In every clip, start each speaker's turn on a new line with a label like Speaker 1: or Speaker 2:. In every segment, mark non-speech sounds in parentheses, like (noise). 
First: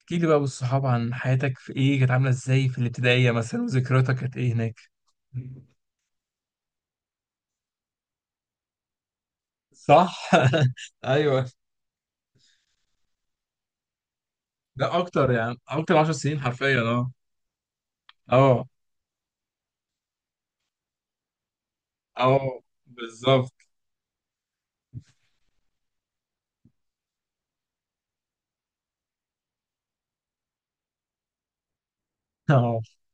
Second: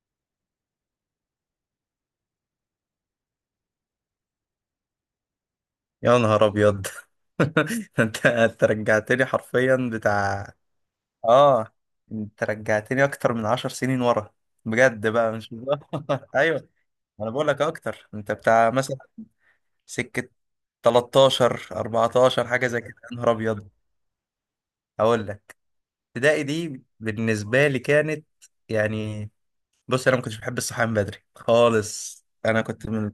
Speaker 1: احكي لي بقى بالصحاب عن حياتك في ايه كانت عامله ازاي في الابتدائيه مثلا وذكرياتك كانت ايه هناك؟
Speaker 2: يا نهار ابيض. (laughs) انت رجعتني حرفيا
Speaker 1: صح.
Speaker 2: بتاع.
Speaker 1: (laughs) ايوه.
Speaker 2: اه، انت رجعتني اكتر من 10 سنين ورا
Speaker 1: ده
Speaker 2: بجد
Speaker 1: اكتر،
Speaker 2: بقى، مش (laughs)
Speaker 1: يعني
Speaker 2: بهزر.
Speaker 1: اكتر 10 سنين
Speaker 2: ايوه،
Speaker 1: حرفيا. اه،
Speaker 2: انا بقول لك اكتر، انت
Speaker 1: اه،
Speaker 2: بتاع مثلا سكه 13 14
Speaker 1: اه،
Speaker 2: حاجه زي كده. يا نهار
Speaker 1: بالظبط.
Speaker 2: ابيض. هقول لك، ابتدائي دي بالنسبه لي كانت يعني، بص، انا ما كنتش بحب الصحيان من بدري خالص. انا
Speaker 1: اه.
Speaker 2: كنت من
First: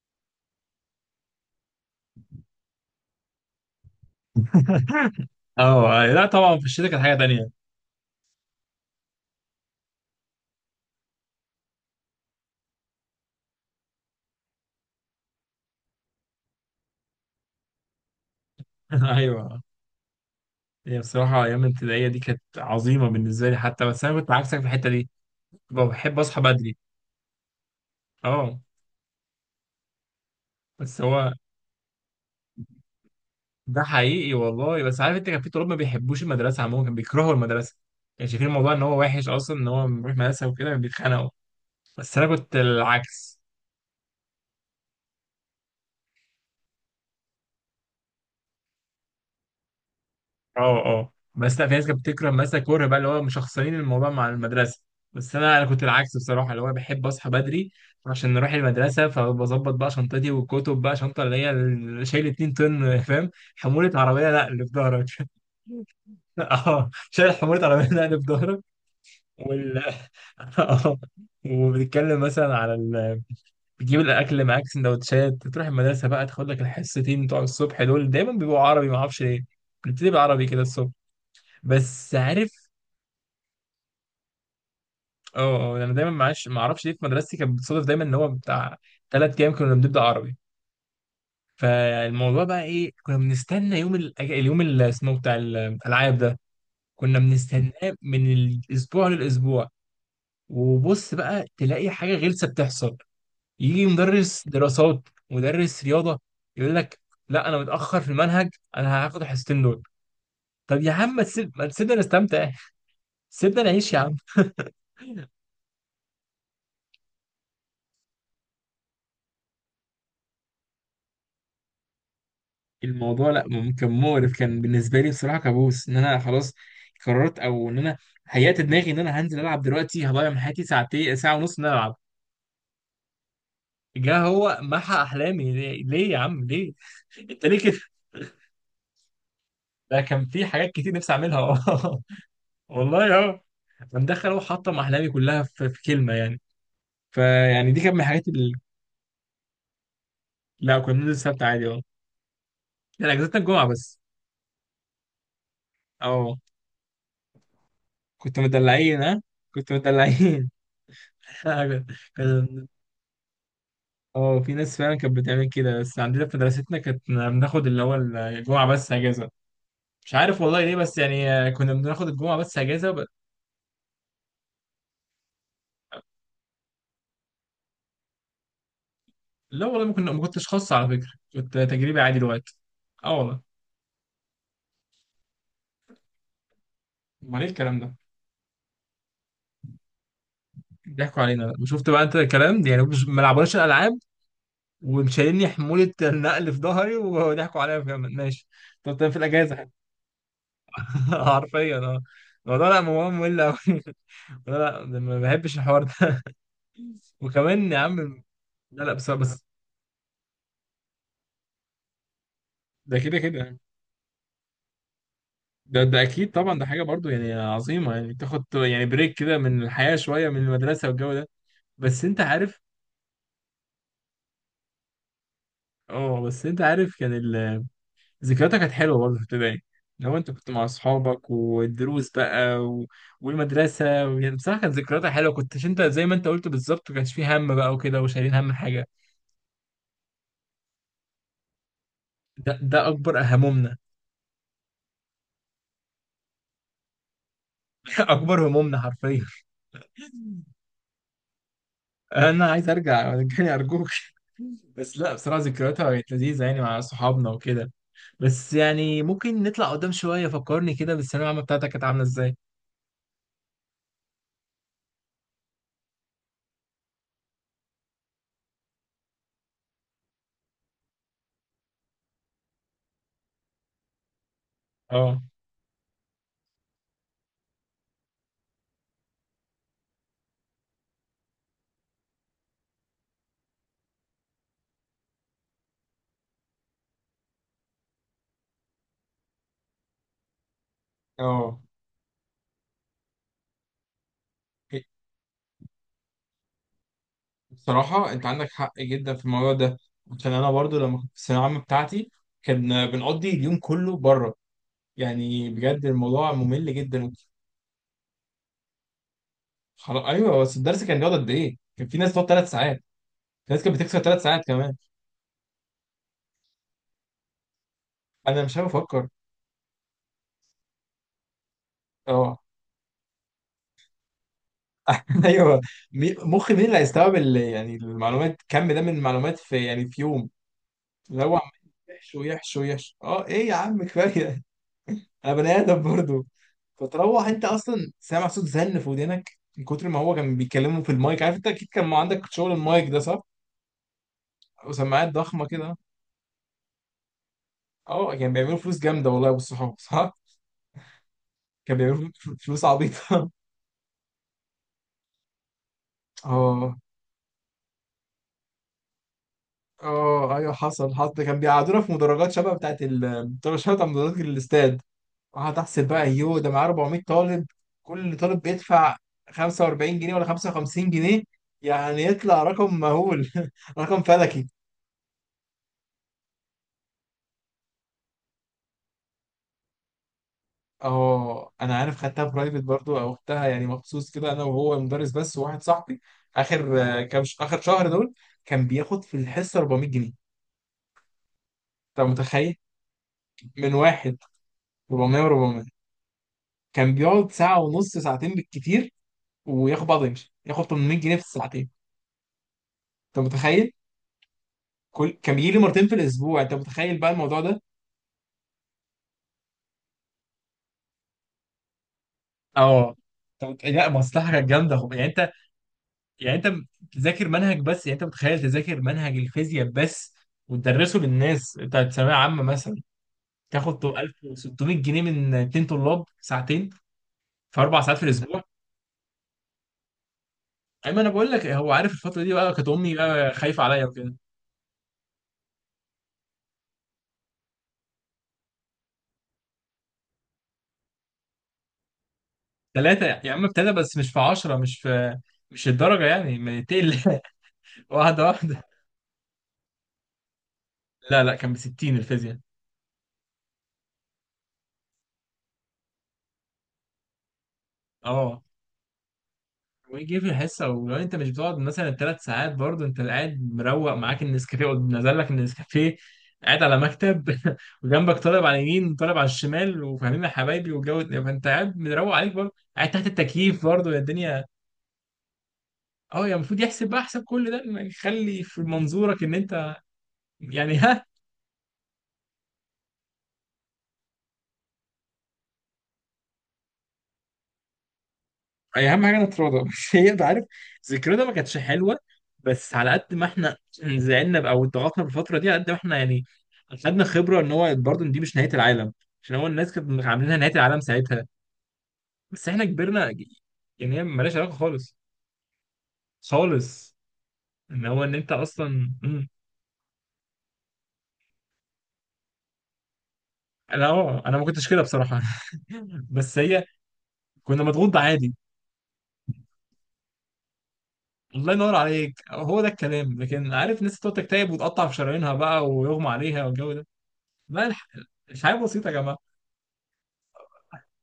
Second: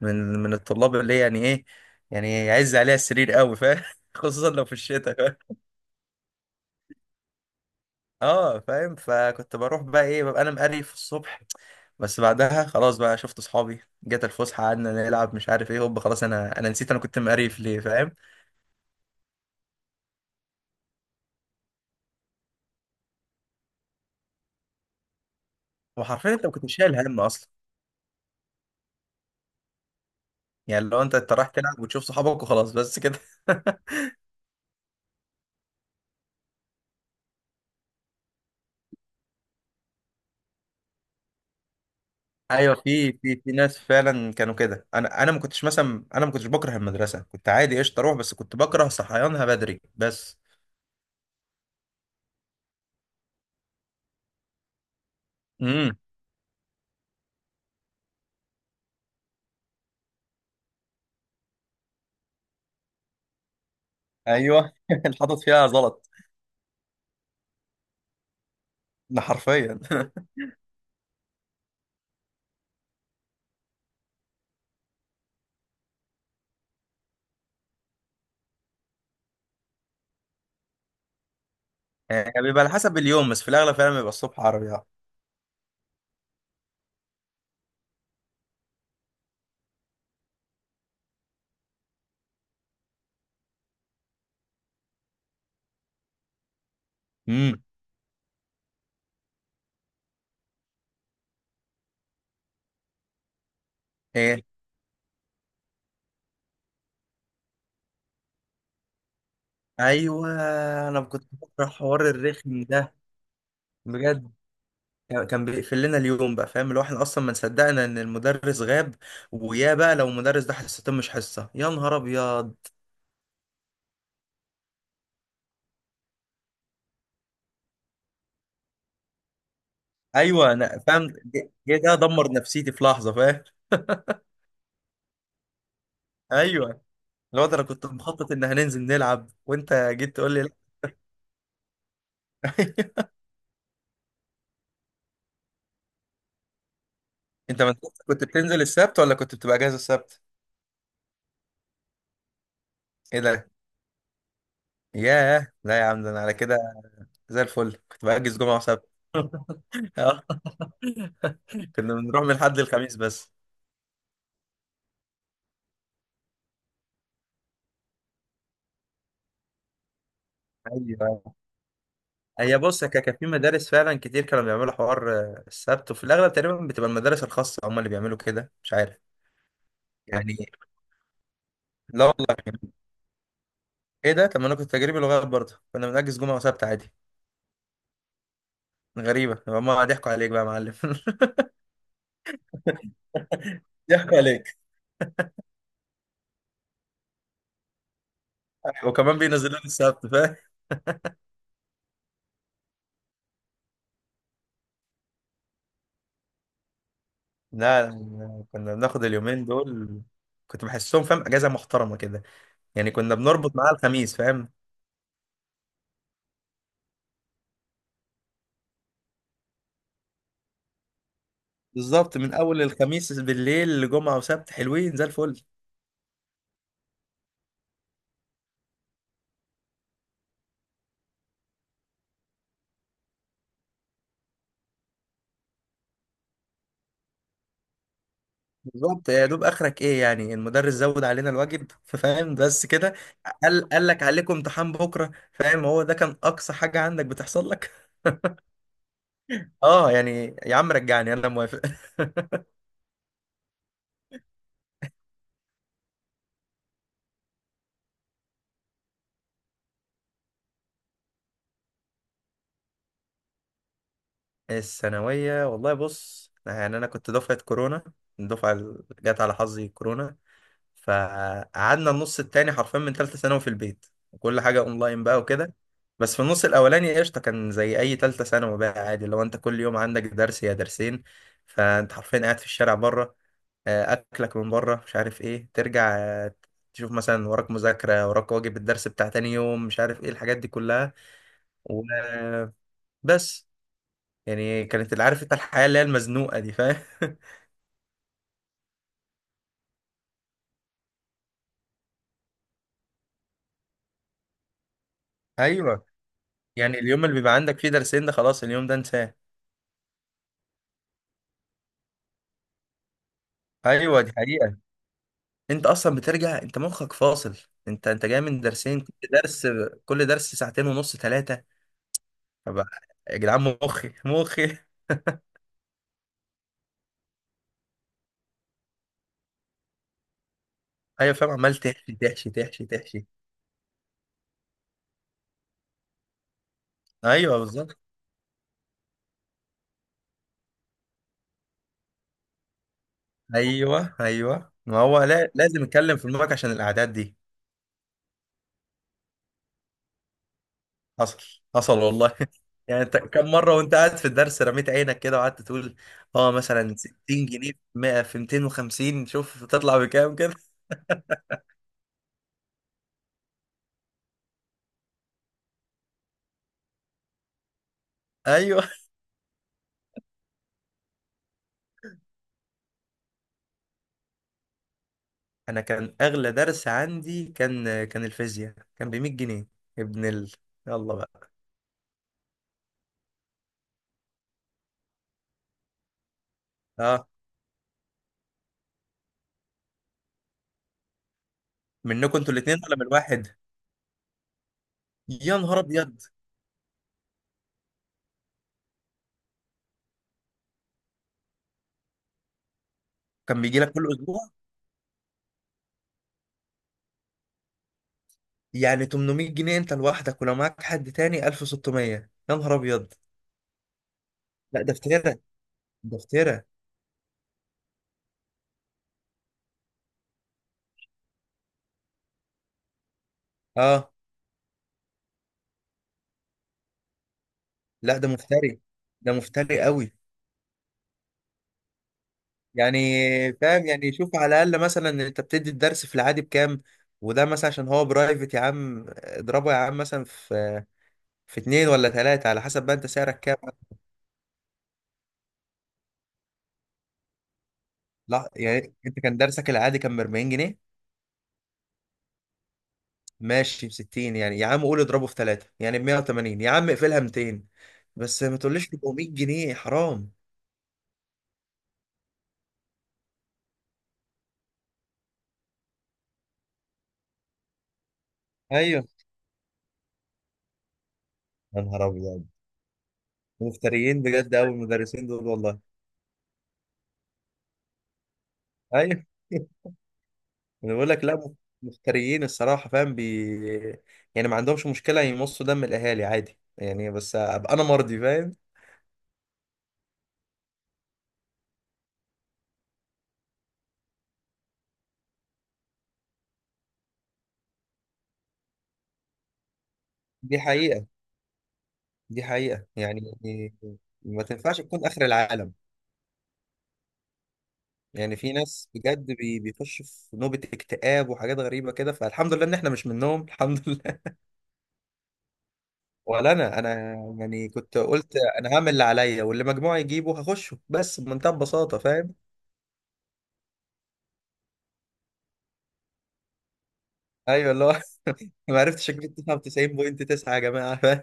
Speaker 2: من من الطلاب اللي يعني ايه، يعني يعز عليها السرير قوي، فاهم؟ (laughs) خصوصا لو في
Speaker 1: (laughs)
Speaker 2: الشتاء.
Speaker 1: اه، أيوة. لا طبعا في الشتاء كانت حاجه تانية.
Speaker 2: اه فاهم، فكنت بروح بقى ايه، ببقى انا مقريف الصبح. بس بعدها خلاص بقى، شفت اصحابي، جت الفسحه، قعدنا نلعب، مش عارف ايه، هوب، خلاص انا نسيت انا كنت مقريف ليه، فاهم؟
Speaker 1: (laughs) ايوه. هي بصراحه ايام الابتدائيه دي كانت عظيمه بالنسبه لي حتى، بس انا كنت عكسك في الحته دي. كنت بحب
Speaker 2: وحرفيا
Speaker 1: اصحى
Speaker 2: انت ما كنتش
Speaker 1: بدري.
Speaker 2: شايل هم اصلا،
Speaker 1: اه.
Speaker 2: يعني
Speaker 1: بس
Speaker 2: لو انت
Speaker 1: هو
Speaker 2: أنت رايح تلعب وتشوف صحابك وخلاص، بس كده.
Speaker 1: ده
Speaker 2: (laughs)
Speaker 1: حقيقي والله. بس عارف انت، كان في طلاب ما بيحبوش المدرسه عموما، كانوا بيكرهوا المدرسه. كانوا شايفين الموضوع ان هو وحش اصلا، ان هو بيروح مدرسه وكده بيتخانقوا. بس انا كنت
Speaker 2: ايوه، في
Speaker 1: العكس.
Speaker 2: في في ناس فعلا كانوا كده. انا انا ما كنتش مثلا، انا ما كنتش بكره المدرسه، كنت عادي قشطه اروح، بس كنت بكره صحيانها بدري بس.
Speaker 1: اه، اه، بس لا، في ناس كانت بتكره مثلا، كره بقى اللي هو مشخصنين الموضوع مع المدرسه. بس انا كنت
Speaker 2: امم،
Speaker 1: العكس بصراحه، اللي هو بحب اصحى بدري عشان نروح المدرسه. فبظبط بقى شنطتي والكتب بقى شنطه اللي هي شايل 2 طن فاهم. حموله عربيه، لا اللي في
Speaker 2: ايوه. (laughs)
Speaker 1: ظهرك.
Speaker 2: اللي
Speaker 1: (laughs)
Speaker 2: حاطط فيها غلط،
Speaker 1: اه، شايل حموله عربيه، لا اللي في ظهرك.
Speaker 2: ده
Speaker 1: وال
Speaker 2: حرفيا.
Speaker 1: (laughs)
Speaker 2: (laughs)
Speaker 1: آه. وبتتكلم مثلا على ال... بتجيب الاكل معاك سندوتشات، تروح المدرسه بقى، تاخد لك الحصتين بتوع الصبح دول، دايما بيبقوا عربي ما اعرفش ليه. بنبتدي بالعربي كده الصبح. بس
Speaker 2: يعني
Speaker 1: عارف،
Speaker 2: بيبقى على حسب اليوم، بس في الاغلب فعلا بيبقى الصبح عربي آه.
Speaker 1: اه، اه، انا دايما معاش ما اعرفش ليه، في مدرستي كانت بتصادف دايما ان هو بتاع 3 ايام كنا بنبدا عربي. فالموضوع بقى ايه، كنا بنستنى يوم اليوم اللي اسمه إيه بتاع الالعاب ده. كنا
Speaker 2: امم،
Speaker 1: بنستناه من الاسبوع للاسبوع. وبص بقى تلاقي حاجه غلسه بتحصل. يجي
Speaker 2: ايه،
Speaker 1: مدرس دراسات، مدرس رياضه، يقول لك لا، انا متاخر في المنهج، انا هاخد الحصتين دول.
Speaker 2: ايوه.
Speaker 1: طب يا
Speaker 2: انا
Speaker 1: عم،
Speaker 2: كنت
Speaker 1: ما
Speaker 2: بكره
Speaker 1: تسيبنا
Speaker 2: حوار
Speaker 1: نستمتع.
Speaker 2: الرخم ده
Speaker 1: (laughs) سيبنا نعيش يا عم.
Speaker 2: بجد. كان بيقفل لنا اليوم بقى، فاهم؟ اللي هو احنا اصلا ما صدقنا ان المدرس غاب، ويا بقى لو المدرس ده حصتين مش حصه، يا نهار ابيض.
Speaker 1: الموضوع لا، كان مقرف، كان بالنسبه لي بصراحه كابوس، ان انا خلاص قررت، او ان انا هيأت دماغي ان انا هنزل العب دلوقتي، هضيع من
Speaker 2: ايوه
Speaker 1: حياتي
Speaker 2: انا فاهم،
Speaker 1: ساعتين، ساعه
Speaker 2: جه
Speaker 1: ونص، ان انا
Speaker 2: جه
Speaker 1: العب.
Speaker 2: ده دمر نفسيتي في لحظه، فاهم؟
Speaker 1: جه هو محى احلامي، ليه، ليه يا عم، ليه؟
Speaker 2: ايوه.
Speaker 1: (laughs) انت
Speaker 2: الواد
Speaker 1: ليه
Speaker 2: انا
Speaker 1: كده؟
Speaker 2: كنت مخطط ان هننزل نلعب، وانت
Speaker 1: ده
Speaker 2: جيت
Speaker 1: كان
Speaker 2: تقول لي
Speaker 1: في
Speaker 2: لا.
Speaker 1: حاجات كتير نفسي اعملها. (laughs)
Speaker 2: (laughs)
Speaker 1: والله اه. كان دخل هو حطم احلامي كلها في كلمه يعني.
Speaker 2: انت ما
Speaker 1: فيعني دي كانت
Speaker 2: كنت
Speaker 1: من
Speaker 2: كنت
Speaker 1: الحاجات اللي...
Speaker 2: بتنزل السبت، ولا كنت بتبقى اجازه السبت؟
Speaker 1: لا، كنا بننزل السبت عادي، اه. لا،
Speaker 2: ايه
Speaker 1: اجازتنا
Speaker 2: ده.
Speaker 1: الجمعه بس.
Speaker 2: ياه، لا يا عم، ده انا على
Speaker 1: اه،
Speaker 2: كده زي الفل كنت بأجز
Speaker 1: كنت
Speaker 2: جمعه وسبت.
Speaker 1: مدلعين ها. كنت
Speaker 2: (laughs) اه،
Speaker 1: مدلعين.
Speaker 2: كنا
Speaker 1: (laughs)
Speaker 2: بنروح من الحد
Speaker 1: كان،
Speaker 2: للخميس بس.
Speaker 1: اه، في ناس فعلا كانت بتعمل كده، بس عندنا في مدرستنا كانت بناخد اللي هو الجمعه بس اجازه. مش عارف والله ليه، بس يعني
Speaker 2: ايوه.
Speaker 1: كنا بناخد الجمعه بس
Speaker 2: هي بص،
Speaker 1: اجازه ب...
Speaker 2: كان في مدارس فعلا كتير كانوا بيعملوا حوار السبت، وفي الاغلب تقريبا بتبقى المدارس الخاصه هم اللي بيعملوا كده، مش عارف
Speaker 1: لا والله، ما
Speaker 2: يعني.
Speaker 1: كنتش خاص على فكره، كنت تجريبي
Speaker 2: لا
Speaker 1: عادي
Speaker 2: والله؟
Speaker 1: دلوقتي. اه والله.
Speaker 2: ايه ده، طب ما انا كنت تجريبي لغايه برضه، كنا بنأجز جمعه وسبت عادي.
Speaker 1: امال ايه الكلام ده؟
Speaker 2: غريبه، هم ضحكوا عليك بقى يا معلم.
Speaker 1: بيضحكوا
Speaker 2: (laughs)
Speaker 1: علينا، وشفت بقى انت الكلام ده، يعني مش ما لعبوناش الالعاب
Speaker 2: ضحكوا عليك،
Speaker 1: ومشايلني حمولة النقل في ظهري وضحكوا عليا كمان، ماشي. طب ده في
Speaker 2: وكمان
Speaker 1: الأجازة
Speaker 2: بينزلوا لي
Speaker 1: حتى.
Speaker 2: السبت، فاهم؟
Speaker 1: (laughs) حرفيا اه. الموضوع لا مهم، ممل أوي. (laughs) لا، لا، ده ما بحبش الحوار ده. (laughs) وكمان يا
Speaker 2: لا
Speaker 1: عم،
Speaker 2: لا، كنا
Speaker 1: لا، لا،
Speaker 2: بناخد
Speaker 1: بس بس
Speaker 2: اليومين دول. كنت بحسهم فاهم اجازه محترمه كده، يعني
Speaker 1: ده
Speaker 2: كنا
Speaker 1: كده كده
Speaker 2: بنربط
Speaker 1: يعني.
Speaker 2: معاها الخميس، فاهم؟
Speaker 1: ده أكيد طبعا، ده حاجة برضو يعني عظيمة، يعني تاخد يعني بريك كده من الحياة شوية، من المدرسة والجو ده. بس
Speaker 2: بالظبط،
Speaker 1: أنت
Speaker 2: من
Speaker 1: عارف،
Speaker 2: اول الخميس بالليل لجمعه وسبت حلوين زي الفل.
Speaker 1: اه، بس أنت عارف كان يعني ذكرياتها كانت حلوه برضه في ابتدائي. لو انت كنت مع اصحابك والدروس بقى و... والمدرسه، يعني بصراحه كانت ذكرياتها حلوه، كنتش انت زي ما انت قلت بالظبط ما كانش فيه هم بقى وكده وشايلين هم حاجه.
Speaker 2: بالظبط، يا دوب اخرك ايه؟ يعني المدرس زود علينا الواجب، فاهم،
Speaker 1: ده
Speaker 2: بس
Speaker 1: ده
Speaker 2: كده.
Speaker 1: اكبر
Speaker 2: قال
Speaker 1: همومنا.
Speaker 2: قال لك عليكم امتحان بكره، فاهم؟ هو ده كان اقصى حاجه عندك بتحصل لك.
Speaker 1: (laughs) اكبر همومنا حرفيا.
Speaker 2: (laughs) اه يعني
Speaker 1: (laughs)
Speaker 2: يا عم رجعني، انا موافق.
Speaker 1: انا عايز ارجع، رجعني ارجوك. (laughs) بس لا، بصراحه ذكرياتها كانت لذيذه يعني مع صحابنا وكده. بس يعني ممكن نطلع قدام شويه، فكرني كده بالثانويه العامه بتاعتك كانت عامله ازاي؟
Speaker 2: (laughs) الثانويه والله، بص يعني انا كنت دفعه كورونا، الدفعه اللي جت على حظي كورونا. فقعدنا النص التاني حرفيا من تالتة ثانوي في البيت، وكل حاجة اونلاين بقى
Speaker 1: اه،
Speaker 2: وكده. بس في النص الاولاني قشطة، كان زي اي تالتة ثانوي بقى عادي، لو انت كل يوم عندك درس يا درسين، فانت حرفيا قاعد في الشارع بره، اكلك من بره، مش عارف ايه، ترجع، تشوف مثلا وراك مذاكرة، وراك واجب الدرس بتاع تاني يوم، مش عارف ايه الحاجات دي كلها.
Speaker 1: اه.
Speaker 2: وبس، يعني كانت اللي عارف انت، الحياة اللي هي المزنوقة دي، فاهم؟ (laughs)
Speaker 1: بصراحة أنت عندك حق جدا في الموضوع ده، عشان أنا برضو لما كنت في الثانوية العامة بتاعتي كان بنقضي اليوم كله بره. يعني بجد
Speaker 2: ايوه،
Speaker 1: الموضوع ممل
Speaker 2: يعني اليوم
Speaker 1: جدا.
Speaker 2: اللي بيبقى عندك فيه درسين ده، خلاص اليوم ده انساه.
Speaker 1: خلاص أيوه، بس الدرس كان بيقعد قد إيه؟ كان في ناس بتقعد 3 ساعات، في ناس كانت بتكسر
Speaker 2: ايوه دي
Speaker 1: 3 ساعات
Speaker 2: حقيقة.
Speaker 1: كمان.
Speaker 2: انت اصلا بترجع انت مخك فاصل، انت جاي من
Speaker 1: أنا مش عارف
Speaker 2: درسين، كل
Speaker 1: أفكر.
Speaker 2: درس، كل درس ساعتين ونص، ثلاثه.
Speaker 1: أه.
Speaker 2: طب يا جدعان، مخي مخي.
Speaker 1: (laughs) أيوه. مخي، مين اللي هيستوعب يعني المعلومات، كم ده من المعلومات في يوم.
Speaker 2: ايوه
Speaker 1: اللي
Speaker 2: فاهم،
Speaker 1: هو عمال
Speaker 2: عمال تحشي
Speaker 1: يحشو
Speaker 2: تحشي
Speaker 1: يحشو
Speaker 2: تحشي
Speaker 1: يحشو.
Speaker 2: تحشي.
Speaker 1: أه إيه يا عم، كفاية، انا بني ادم برضه. فتروح
Speaker 2: ايوه
Speaker 1: انت
Speaker 2: بالظبط.
Speaker 1: اصلا سامع صوت زن في ودنك من كتر ما هو كان بيتكلموا في المايك، عارف انت اكيد كان ما عندك شغل المايك ده صح؟
Speaker 2: ايوه ايوه، ما هو
Speaker 1: وسماعات
Speaker 2: لا،
Speaker 1: ضخمه
Speaker 2: لازم
Speaker 1: كده.
Speaker 2: اتكلم في المارك عشان الاعداد دي.
Speaker 1: اه، كان بيعملوا فلوس جامده والله يا ابو الصحاب، صح؟
Speaker 2: حصل،
Speaker 1: كان
Speaker 2: حصل
Speaker 1: بيعملوا
Speaker 2: والله.
Speaker 1: فلوس
Speaker 2: (laughs) يعني انت
Speaker 1: عبيطه.
Speaker 2: كم
Speaker 1: (laughs)
Speaker 2: مره وانت قاعد في الدرس رميت عينك كده، وقعدت تقول اه، مثلا
Speaker 1: اه،
Speaker 2: 60 جنيه في 100 في 250، شوف تطلع بكام كده.
Speaker 1: اه، ايوه، حصل، حصل، ده كان بيقعدونا في مدرجات شبه بتاعت، ال طب شبه بتاع مدرجات الاستاد. قعدت احسب بقى، يوه ده معاه 400 طالب، كل
Speaker 2: (laughs)
Speaker 1: طالب
Speaker 2: ايوه.
Speaker 1: بيدفع 45 جنيه ولا 55 جنيه، يعني يطلع رقم مهول. (laughs) رقم فلكي.
Speaker 2: انا كان اغلى درس عندي، كان الفيزياء، كان ب 100 جنيه. ابن يلا بقى.
Speaker 1: اه، انا عارف خدتها برايفت برضو او اختها، يعني مخصوص كده انا وهو مدرس بس وواحد صاحبي. اخر آه،
Speaker 2: اه،
Speaker 1: كام ش... اخر شهر دول كان بياخد في الحصه 400 جنيه. انت
Speaker 2: منكم انتوا
Speaker 1: متخيل،
Speaker 2: الاثنين ولا من واحد؟
Speaker 1: من واحد، 400.
Speaker 2: يا نهار
Speaker 1: و400.
Speaker 2: ابيض.
Speaker 1: كان بيقعد ساعه ونص، ساعتين بالكتير، وياخد بعضه يمشي، ياخد 800 جنيه في الساعتين. انت
Speaker 2: كان بيجي
Speaker 1: متخيل.
Speaker 2: لك كل اسبوع؟
Speaker 1: كان بيجي لي مرتين في الاسبوع، انت متخيل بقى الموضوع ده؟
Speaker 2: يعني 800 جنيه انت لوحدك، ولو معاك حد تاني 1600. يا نهار ابيض.
Speaker 1: اه. طب لا، مصلحة كانت
Speaker 2: لا ده
Speaker 1: جامدة، يعني
Speaker 2: افتراء،
Speaker 1: انت،
Speaker 2: ده
Speaker 1: يعني
Speaker 2: افتراء.
Speaker 1: انت بتذاكر منهج بس، يعني انت متخيل تذاكر منهج الفيزياء بس وتدرسه للناس بتاعت ثانويه عامه مثلا، تاخد
Speaker 2: اه،
Speaker 1: 1600 جنيه من 2 طلاب ساعتين، في اربع
Speaker 2: لا
Speaker 1: ساعات في
Speaker 2: ده
Speaker 1: الاسبوع.
Speaker 2: مفتري، ده مفتري قوي.
Speaker 1: اما انا بقول لك، هو عارف الفتره دي بقى كانت
Speaker 2: يعني
Speaker 1: امي بقى خايفه
Speaker 2: فاهم،
Speaker 1: عليا
Speaker 2: يعني
Speaker 1: وكده.
Speaker 2: شوف على الاقل، مثلا انت بتدي الدرس في العادي بكام، وده مثلا عشان هو برايفت، يا عم اضربه يا عم مثلا في اتنين ولا تلاتة، على حسب بقى انت
Speaker 1: ثلاثه
Speaker 2: سعرك
Speaker 1: يا
Speaker 2: كام.
Speaker 1: عم ابتدى، بس مش في 10، مش الدرجه يعني، ما تقل. (laughs) واحده
Speaker 2: لا
Speaker 1: واحده.
Speaker 2: يعني انت كان درسك العادي كان ب 40 جنيه،
Speaker 1: لا، لا، كان ب 60 الفيزياء.
Speaker 2: ماشي ب 60، يعني يا عم قول اضربه في تلاتة، يعني ب 180، يا عم اقفلها 200، بس ما
Speaker 1: اه،
Speaker 2: تقوليش 400 جنيه، حرام.
Speaker 1: ويجي في الحصه، ولو انت مش بتقعد مثلا ثلاث ساعات برضه، انت قاعد مروق، معاك النسكافيه، نزل لك النسكافيه، قاعد على مكتب. (laughs) وجنبك طالب على
Speaker 2: ايوه.
Speaker 1: اليمين، طالب على الشمال، وفاهمين يا حبايبي والجو ده، فانت
Speaker 2: يا
Speaker 1: قاعد
Speaker 2: نهار
Speaker 1: مروق
Speaker 2: ابيض،
Speaker 1: عليك برضه، قاعد تحت التكييف برضه يا
Speaker 2: مفتريين بجد
Speaker 1: الدنيا.
Speaker 2: قوي المدرسين دول والله.
Speaker 1: اه، يا المفروض يحسب بقى حساب كل ده، ما يخلي في
Speaker 2: ايوه.
Speaker 1: منظورك ان
Speaker 2: (laughs)
Speaker 1: انت
Speaker 2: انا
Speaker 1: يعني.
Speaker 2: بقول لك
Speaker 1: (laughs)
Speaker 2: لا، مفتريين الصراحه، فاهم يعني، ما عندهمش مشكله يمصوا دم الاهالي عادي يعني، بس ابقى انا مرضي، فاهم؟
Speaker 1: أي، اهم حاجه نتراضى. (laughs) بس هي، انت عارف، ذكرنا ما كانتش حلوه، بس على قد ما احنا زعلنا، او اتضغطنا بالفتره دي، على قد ما احنا يعني خدنا خبره ان هو برضه إن دي مش نهايه العالم، عشان هو الناس كانت عاملينها
Speaker 2: دي
Speaker 1: نهايه العالم
Speaker 2: حقيقه،
Speaker 1: ساعتها.
Speaker 2: دي
Speaker 1: بس احنا
Speaker 2: حقيقه يعني،
Speaker 1: كبرنا، يعني هي
Speaker 2: ما
Speaker 1: مالهاش علاقه
Speaker 2: تنفعش تكون
Speaker 1: خالص.
Speaker 2: اخر العالم.
Speaker 1: خالص ان هو ان
Speaker 2: يعني
Speaker 1: انت
Speaker 2: في ناس
Speaker 1: اصلا.
Speaker 2: بجد، بيخش في نوبة اكتئاب وحاجات غريبة كده، فالحمد لله ان احنا مش منهم. (laughs) الحمد
Speaker 1: انا
Speaker 2: لله.
Speaker 1: اه انا ما كنتش كده بصراحه. (laughs)
Speaker 2: ولا
Speaker 1: بس
Speaker 2: انا
Speaker 1: هي
Speaker 2: انا يعني
Speaker 1: كنا
Speaker 2: كنت
Speaker 1: مضغوط
Speaker 2: قلت
Speaker 1: عادي.
Speaker 2: انا هعمل اللي عليا، واللي مجموعي يجيبه هخشه، بس بمنتهى
Speaker 1: الله ينور
Speaker 2: البساطة، فاهم؟
Speaker 1: عليك، هو ده الكلام. لكن عارف الناس تقعد تكتئب وتقطع في شرايينها بقى ويغمى عليها والجو ده،
Speaker 2: ايوه اللي
Speaker 1: بقى
Speaker 2: هو.
Speaker 1: مش
Speaker 2: (laughs)
Speaker 1: حاجه
Speaker 2: ما
Speaker 1: بسيطه
Speaker 2: عرفتش
Speaker 1: يا
Speaker 2: اجيب
Speaker 1: جماعه.
Speaker 2: 99.9، يا جماعة، فاهم؟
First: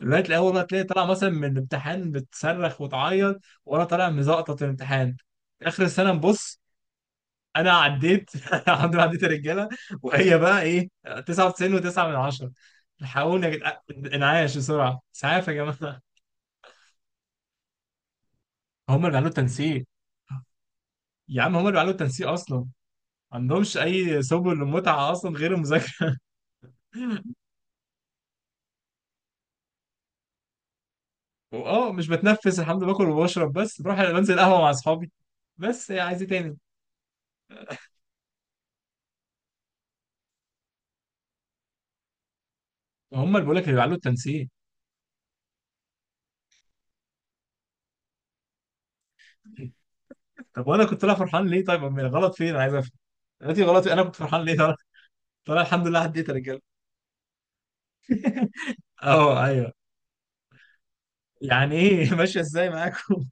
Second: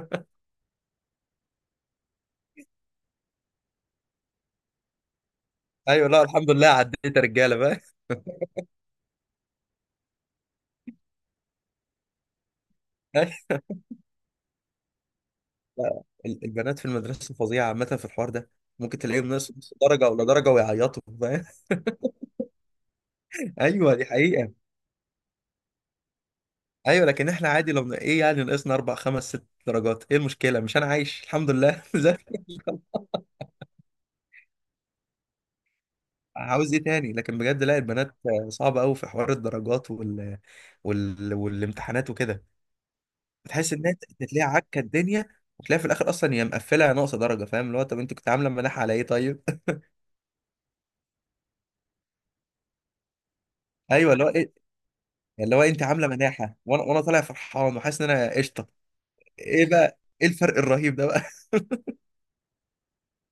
Speaker 1: لغايه الاول بقى تلاقي طالع مثلا من الامتحان بتصرخ وتعيط، وانا طالع مزقطط الامتحان، اخر
Speaker 2: ايوه
Speaker 1: السنه
Speaker 2: لا، الحمد
Speaker 1: نبص،
Speaker 2: لله عديت يا رجالة،
Speaker 1: انا
Speaker 2: فاهم؟
Speaker 1: عديت. (laughs) الحمد لله، عديت الرجاله. وهي بقى ايه، 99 و9 من 10؟ الحقوني يا
Speaker 2: (laughs)
Speaker 1: جدعان، انعاش بسرعه، اسعاف يا جماعه.
Speaker 2: لا، البنات في المدرسة فظيعة عامة في الحوار ده.
Speaker 1: هم
Speaker 2: ممكن
Speaker 1: اللي بيعملوا
Speaker 2: تلاقيهم ناقص نص
Speaker 1: التنسيق،
Speaker 2: درجة ولا درجة ويعيطوا،
Speaker 1: يا
Speaker 2: فاهم؟
Speaker 1: عم هم اللي بيعملوا التنسيق، اصلا ما
Speaker 2: (laughs)
Speaker 1: عندهمش
Speaker 2: ايوه دي
Speaker 1: اي سبل
Speaker 2: حقيقة.
Speaker 1: للمتعه اصلا غير المذاكره.
Speaker 2: ايوه لكن احنا عادي، لو ايه، يعني ناقصنا اربع خمس ست درجات، ايه المشكله؟ مش انا عايش الحمد لله؟
Speaker 1: واه،
Speaker 2: (laughs)
Speaker 1: مش
Speaker 2: زي،
Speaker 1: بتنفس، الحمد لله باكل وبشرب، بس بروح بنزل قهوه مع اصحابي، بس إيه، عايز ايه تاني؟
Speaker 2: عاوز ايه تاني؟ لكن بجد لا، البنات صعبه قوي في حوار الدرجات وال... وال... والامتحانات وكده.
Speaker 1: هم اللي بيقول لك
Speaker 2: بتحس
Speaker 1: اللي
Speaker 2: ان
Speaker 1: بيعملوا
Speaker 2: انت تلاقي
Speaker 1: التنسيق.
Speaker 2: عكه الدنيا، وتلاقي في الاخر اصلا هي مقفله ناقصه درجه، فاهم؟ اللي هو، طب انت كنت عامله مناحه على ايه طيب؟
Speaker 1: طب وانا كنت طالع فرحان ليه طيب؟ امال غلط فين، انا عايز افهم دلوقتي، غلط
Speaker 2: (laughs)
Speaker 1: انا
Speaker 2: ايوه
Speaker 1: كنت
Speaker 2: اللي هو
Speaker 1: فرحان
Speaker 2: ايه،
Speaker 1: ليه طالع؟
Speaker 2: اللي
Speaker 1: طالع
Speaker 2: هو انت
Speaker 1: الحمد لله
Speaker 2: عامله
Speaker 1: عديت يا
Speaker 2: مناحه،
Speaker 1: رجاله.
Speaker 2: وانا طالع فرحان وحاسس ان انا قشطه.
Speaker 1: اه،
Speaker 2: ايه
Speaker 1: ايوه.
Speaker 2: بقى، ايه الفرق الرهيب ده بقى؟
Speaker 1: يعني ايه؟ (laughs) ماشيه ازاي معاكم؟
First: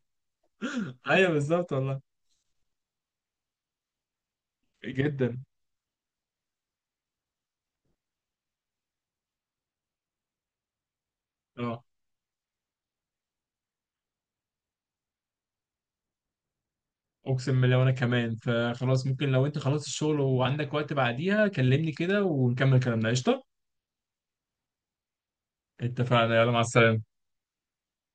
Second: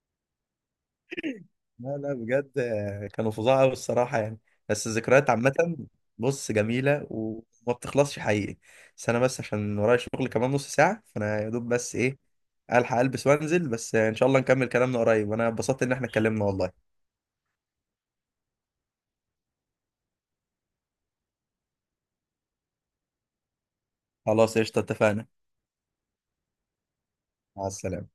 Speaker 1: (laughs) ايوه بالظبط
Speaker 2: لا
Speaker 1: والله.
Speaker 2: لا بجد، كانوا فظاع قوي الصراحه، يعني بس الذكريات
Speaker 1: جدا.
Speaker 2: عامه، بص جميله وما بتخلصش حقيقي. بس انا، بس عشان ورايا شغل كمان نص ساعه، فانا يا دوب
Speaker 1: اه،
Speaker 2: بس ايه، الحق البس وانزل، بس ان شاء الله نكمل كلامنا قريب، وانا اتبسطت ان احنا اتكلمنا والله.
Speaker 1: اقسم بالله وانا كمان. فخلاص، ممكن لو انت خلصت الشغل وعندك وقت بعديها كلمني كده ونكمل كلامنا، قشطه.
Speaker 2: خلاص قشطه، اتفقنا.
Speaker 1: اتفقنا، يلا مع السلامه.
Speaker 2: مع السلامه.